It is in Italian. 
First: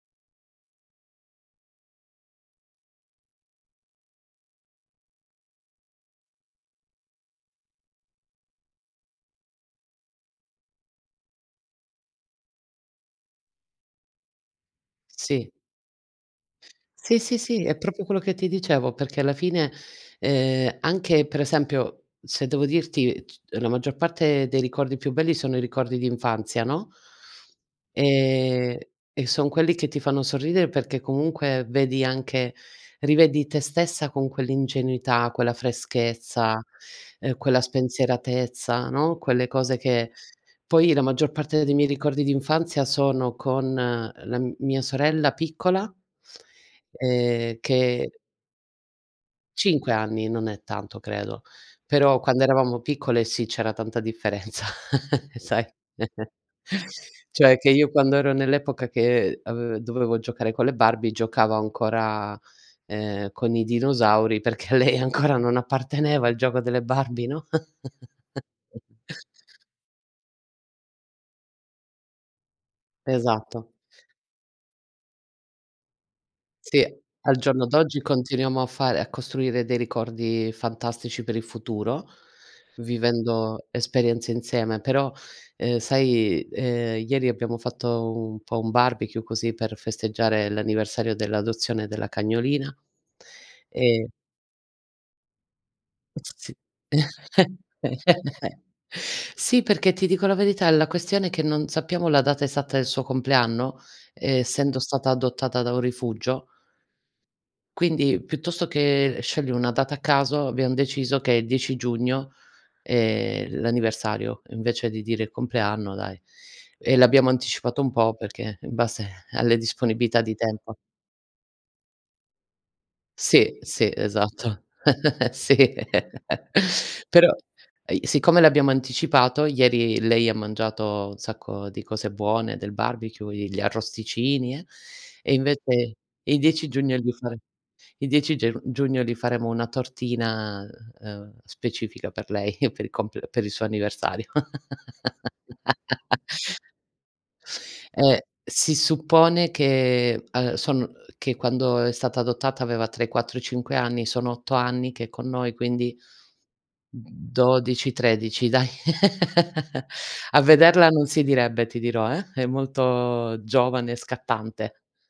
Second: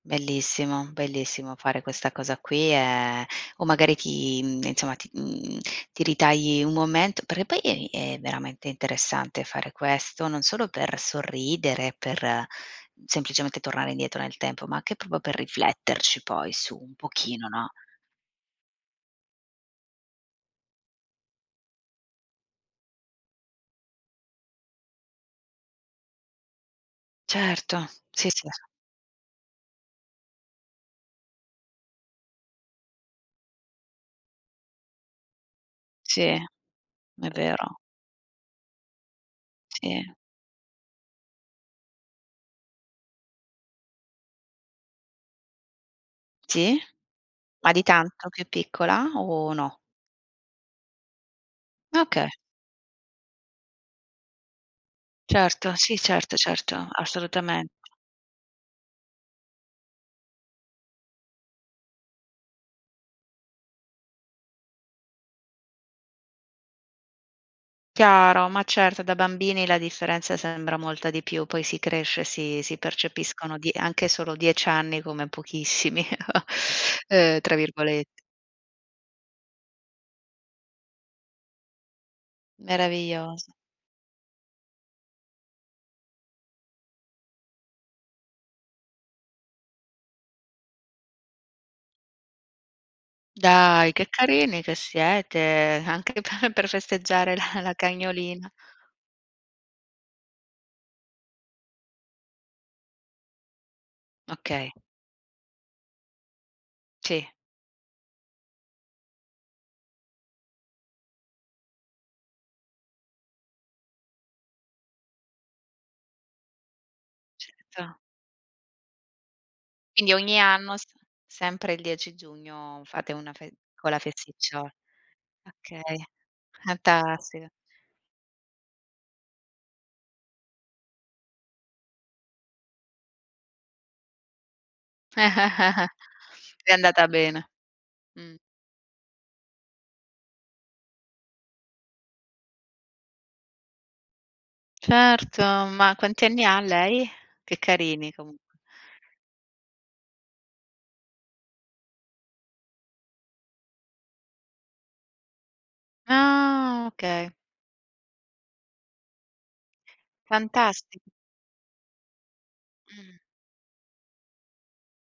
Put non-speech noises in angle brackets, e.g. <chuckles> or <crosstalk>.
Bellissimo, bellissimo, fare questa cosa qui è o magari ti mhmm, insomma, ti mhmm, ti ritagli un momento, perché poi, ehm, è veramente interessante fare questo, non solo per sorridere, per semplicemente tornare indietro nel tempo, ma anche proprio per Sì. rifletterci poi su un Sì, sì, pochino, sì, no? è proprio quello che ti dicevo, perché alla fine, ehm, anche per esempio, se devo dirti c la maggior parte dei ricordi più belli, sono i ricordi d'infanzia, no? Certo, sì, sì. Ehm e son quelli che ti fanno sorridere, perché comunque, vedi anche rivedi te stessa, con quell'ingenuità, quella Sì, freschezza, è uhm, quella vero. spensieratezza, no, quelle cose Sì. che poi la maggior parte dei miei ricordi d'infanzia, sono con, uhm, la mia sorella piccola Sì? ehm Ma di che tanto più piccola o no? 5 anni non è tanto credo, però Okay. quando eravamo piccole sì, c'era tanta differenza, <chuckles> sai. Certo, sì, <chuckles> certo, certo, Cioè assolutamen che io quando ero nell'epoca che ave dovevo giocare con le Barbie giocavo ancora, ehm, con i dinosauri, perché a lei ancora non apparteneva il gioco delle Barbie, no? Chiaro, ma certo, da <chuckles> bambini la differenza sembra molta di più, poi si cresce, si si percepiscono Esatto. di anche solo 10 anni come "pochissimi", <chuckles> Sì, al uhm, tra giorno d'oggi, virgolet continuiamo a fare a costruire dei ricordi fantastici per il futuro, Meraviglioso. vivendo esperienze insieme. Però, uhm, sai, uhm, ieri abbiamo fatto un po' un barbecue, così per festeggiare l'anniversario dell'adozione della cagnolina, Dai che ehm carini che siete, anche S p sì. per festeggiare la la <chuckles> cagnolina. Sì, perché ti dico la verità, la questione è che non sappiamo la data esatta del suo compleanno, uhm, Okay. essendo stata adottata da un rifugio Ci quindi, piuttosto che scegliere 1 data a caso, abbiam deciso che 10 giugno, ehm, l'anniversario, invece di dire il compleanno, dai. E l'abbiamo anticipato un Certo. po', perché in base alle Quindi disponibilità di ogni tempo. anno, s sempre il 10 giugno, fate una fe Sì, sì, piccola esatto. festiccio <laughs> Sì, okay, <laughs> però fantastica. e i siccome l'abbiamo anticipato, ieri lei ha mangiato un sacco di cose buone del barbecue, gli arrosticini e e <chuckles> invece il 10 È giugno, andata gli fare bene. il 10 Mh. geu giugno gli faremo una tortina, uhm, specifica per lei, <chuckles> per il compl per il suo anniversario. Certo, ma <laughs> quanti anni ha lei? Che carini, Eh, comu si suppone che, uhm, sono che quando è stata adottata, aveva tra i 4 e i 5 anni, sono 8 anni che è con noi, quindi Ah, okay. 12, 13 dai. <chuckles> A vederla Fantastico. non si direbbe, ti dirò, eh, è Mh. molto giovane e scattante.